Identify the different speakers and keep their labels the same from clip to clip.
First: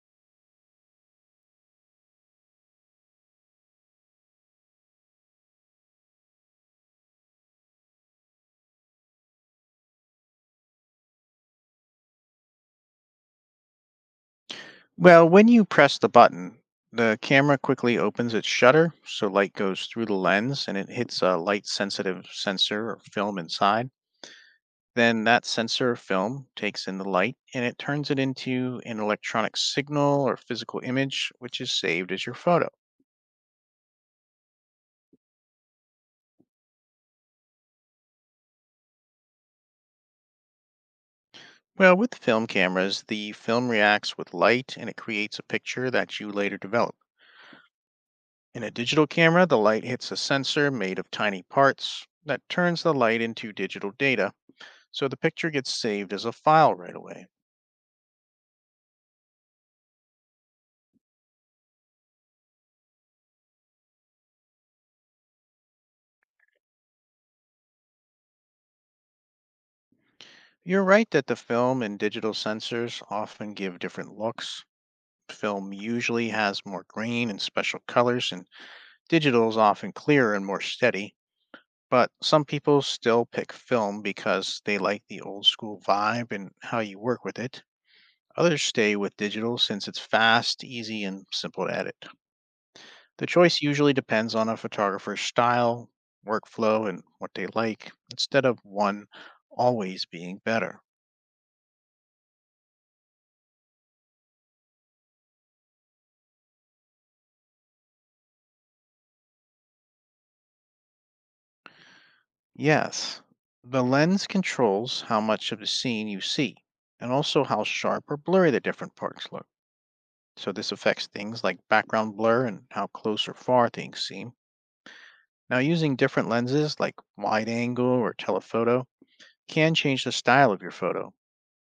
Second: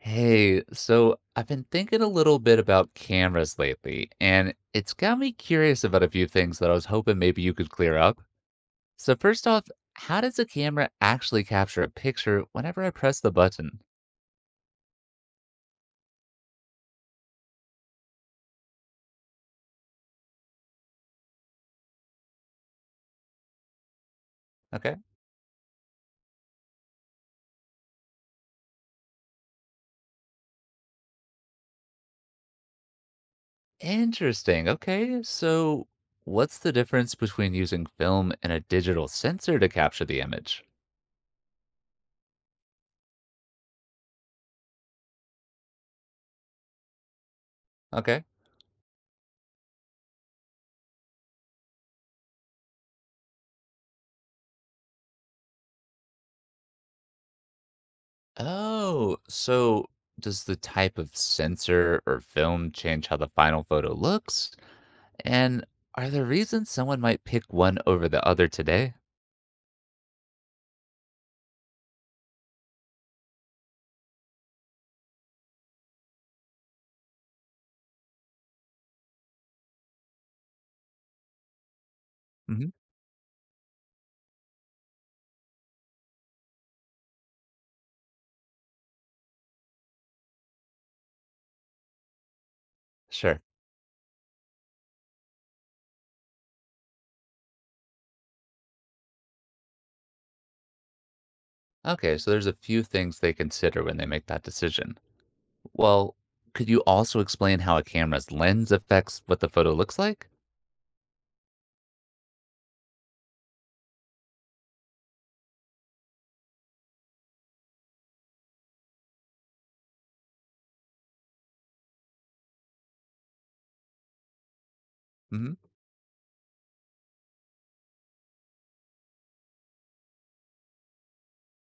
Speaker 1: Hey, so I've been thinking a little bit about cameras lately, and it's got me curious about a few things that I was hoping maybe you could clear up. So, first off, how does a camera actually capture a picture whenever I press the button?
Speaker 2: Well, when you press the button, the camera quickly opens its shutter, so light goes through the lens and it hits a light sensitive sensor or film inside.
Speaker 1: Okay.
Speaker 2: Then that sensor or film takes in the light and it turns it into an electronic signal or physical image, which is saved as your photo.
Speaker 1: Interesting. Okay, so what's the difference between using film and a digital sensor to capture the image?
Speaker 2: Well, with film cameras, the film reacts with light and it creates a picture that you later develop.
Speaker 1: Okay.
Speaker 2: In a digital camera, the light hits a sensor made of tiny parts that turns the light into digital data so the picture gets saved as a file right away.
Speaker 1: Oh, so does the type of sensor or film change how the final photo looks? And are there reasons someone might pick one over the other today?
Speaker 2: You're right that the film and digital sensors often give different looks. Film usually has more green and special colors, and digital is often clearer and more steady. But some
Speaker 1: Hmm.
Speaker 2: people still pick film because they like the old school vibe and how you work with it. Others stay with digital since it's fast, easy, and simple to edit. The
Speaker 1: Sure.
Speaker 2: choice usually depends on a photographer's style, workflow, and what they like, instead of one always being better.
Speaker 1: Okay, so there's a few things they consider when they make that decision. Well, could you also explain how a camera's lens affects what the photo looks like?
Speaker 2: Yes, the lens controls how much of the scene you see, and also how sharp or blurry the different parts look. So, this affects things like background blur and how close or far things seem.
Speaker 1: Hmm.
Speaker 2: Now, using different lenses like wide angle or telephoto can change the style of your photo.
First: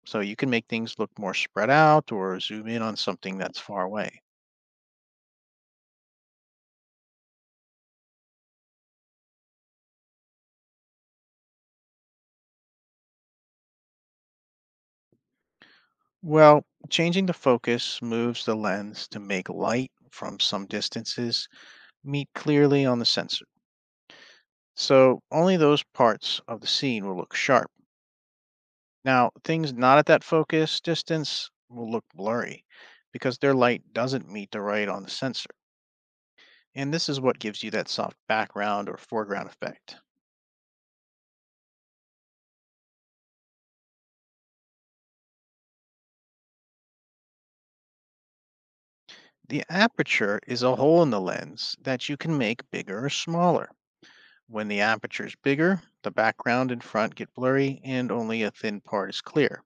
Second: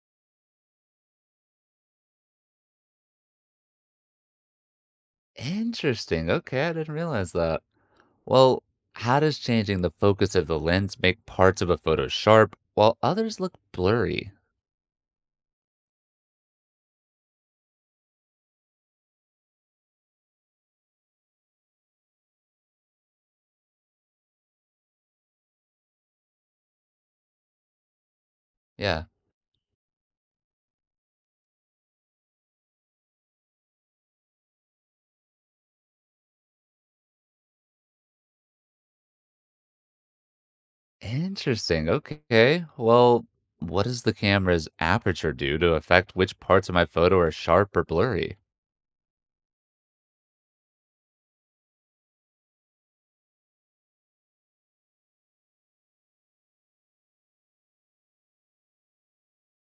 Speaker 2: So, you can make things look more spread out or zoom in on something that's far away.
Speaker 1: Interesting. Okay, I didn't realize that. Well, how does changing the focus of the lens make parts of a photo sharp while others look blurry?
Speaker 2: Well, changing the focus moves the lens to make light from some distances meet clearly on the sensor. So only those parts of the scene will look sharp.
Speaker 1: Yeah.
Speaker 2: Now, things not at that focus distance will look blurry because their light doesn't meet the right on the sensor. And this is what gives you that soft background or foreground effect.
Speaker 1: Interesting. Okay. Well, what does the camera's aperture do to affect which parts of my photo are sharp or blurry?
Speaker 2: The aperture is a hole in the lens that you can make bigger or smaller. When the aperture is bigger, the background and front get blurry and only a thin part is clear.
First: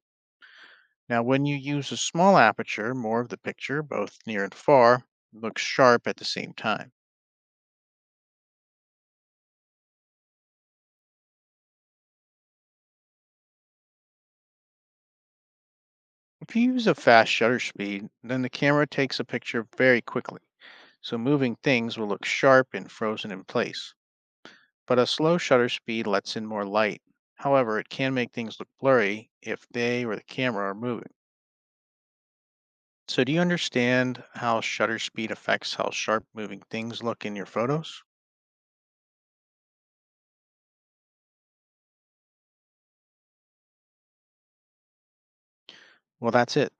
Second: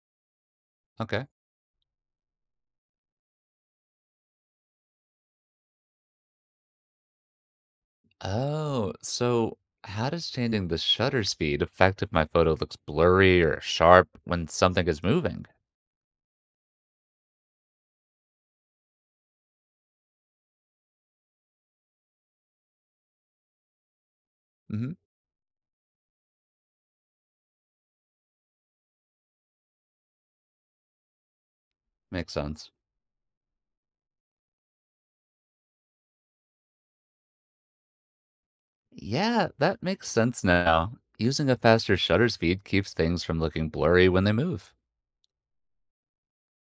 Speaker 2: Now,
Speaker 1: Okay.
Speaker 2: when you use a small aperture, more of the picture, both near and far, looks sharp at the same time.
Speaker 1: Oh, so how does changing the shutter speed affect if my photo looks blurry or sharp when something is moving?
Speaker 2: If you use a fast shutter speed, then the camera takes a picture very quickly, so moving things will look sharp and frozen in place.
Speaker 1: Hmm.
Speaker 2: But a slow shutter speed lets in more light. However, it can make things look blurry if they or the camera are moving.
Speaker 1: Makes sense.
Speaker 2: So, do you understand how shutter speed affects how sharp moving things look in your photos?
Speaker 1: Yeah, that makes sense now. Using a faster shutter speed keeps things from looking blurry when they move.
Speaker 2: Well, that's it.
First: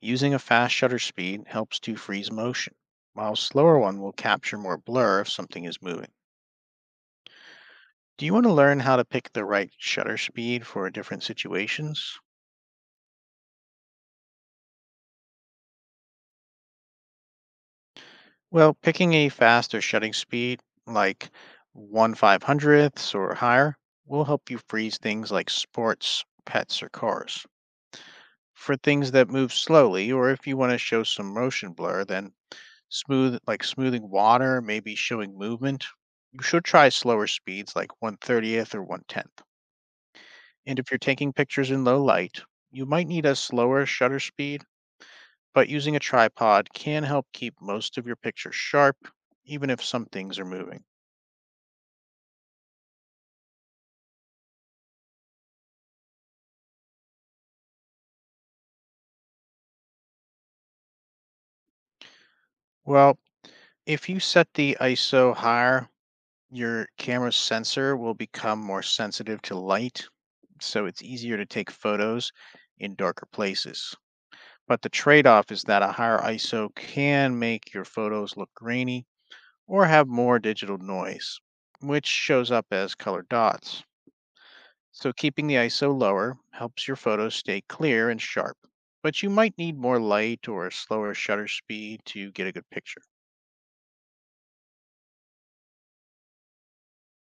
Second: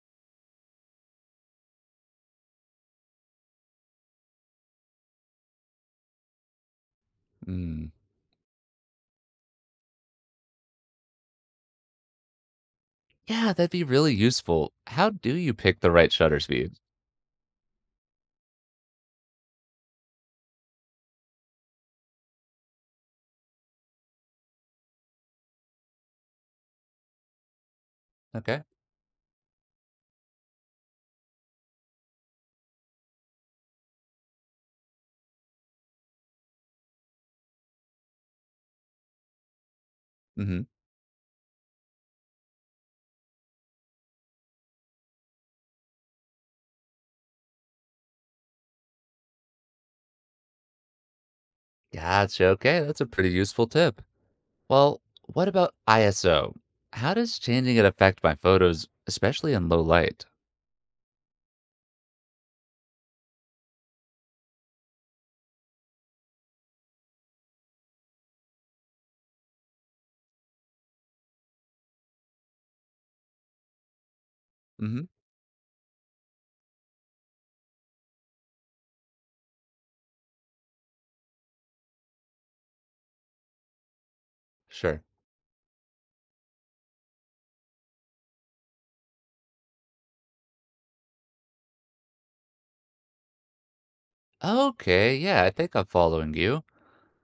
Speaker 2: Using a fast shutter speed helps to freeze motion, while a slower one will capture more blur if something is moving.
Speaker 1: Mm.
Speaker 2: Do you want to learn how to pick the right shutter speed for different situations?
Speaker 1: Yeah, that'd be really useful. How do you pick the right shutter speed?
Speaker 2: Well, picking a faster shutting speed, like 1 five hundredths or higher, will help you freeze things like sports, pets, or cars
Speaker 1: Okay.
Speaker 2: for things that move slowly, or if you want to show some motion blur, then smooth, like smoothing water, maybe showing movement. You should try slower speeds like 1/30th or 1/10th.
Speaker 1: Hmm.
Speaker 2: And if you're taking pictures in low light, you might need a slower shutter speed, but using a tripod can help keep most of your pictures sharp, even if some things are moving.
Speaker 1: Gotcha. Okay, that's a pretty useful tip. Well, what about ISO? How does changing it affect my photos, especially in low light?
Speaker 2: Well, if you set the ISO higher, your camera's sensor will become more sensitive to light, so it's easier to take photos in darker places. But the
Speaker 1: Hmm.
Speaker 2: trade-off is that a higher ISO can make your photos look grainy or have more digital noise, which shows up as colored dots.
Speaker 1: Sure.
Speaker 2: So keeping the ISO lower helps your photos stay clear and sharp, but you might need more light or a slower shutter speed to get a good picture.
Speaker 1: Okay, yeah, I think I'm following you.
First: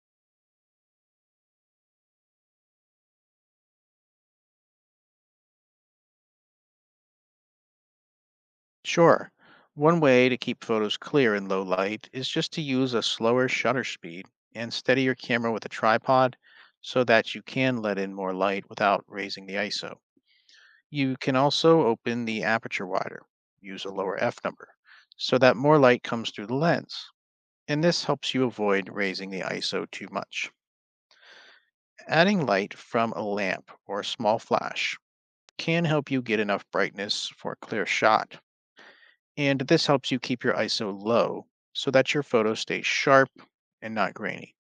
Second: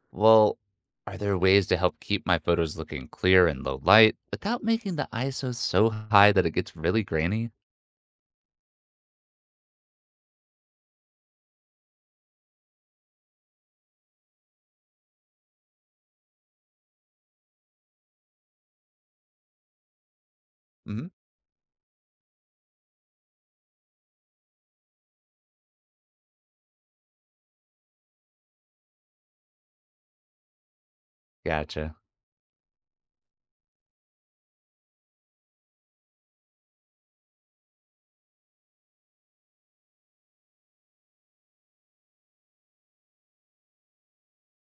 Speaker 1: Well, are there ways to help keep my photos looking clear in low light without making the ISO so high that it gets really grainy?
Speaker 2: Sure, one way to keep photos clear in low light is just to use a slower shutter speed and steady your camera with a tripod so that you can let in more light without raising the ISO.
Speaker 1: Hmm.
Speaker 2: You can also open the aperture wider, use a lower f number, so that more light comes through the lens, and this helps you avoid raising the ISO too much.
Speaker 1: Gotcha.
Speaker 2: Adding light from a lamp or a small flash can help you get enough brightness for a clear shot, and this helps you keep your ISO low so that your photo stays sharp and not grainy.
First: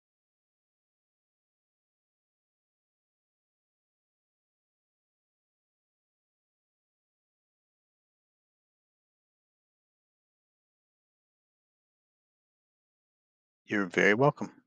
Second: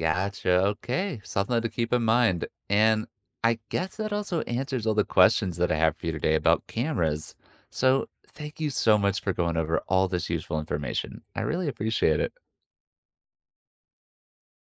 Speaker 1: Gotcha. Okay. Something to keep in mind. And I guess that also answers all the questions that I have for you today about cameras. So thank you so much for going over all this useful information. I really appreciate it.
Speaker 2: You're very welcome.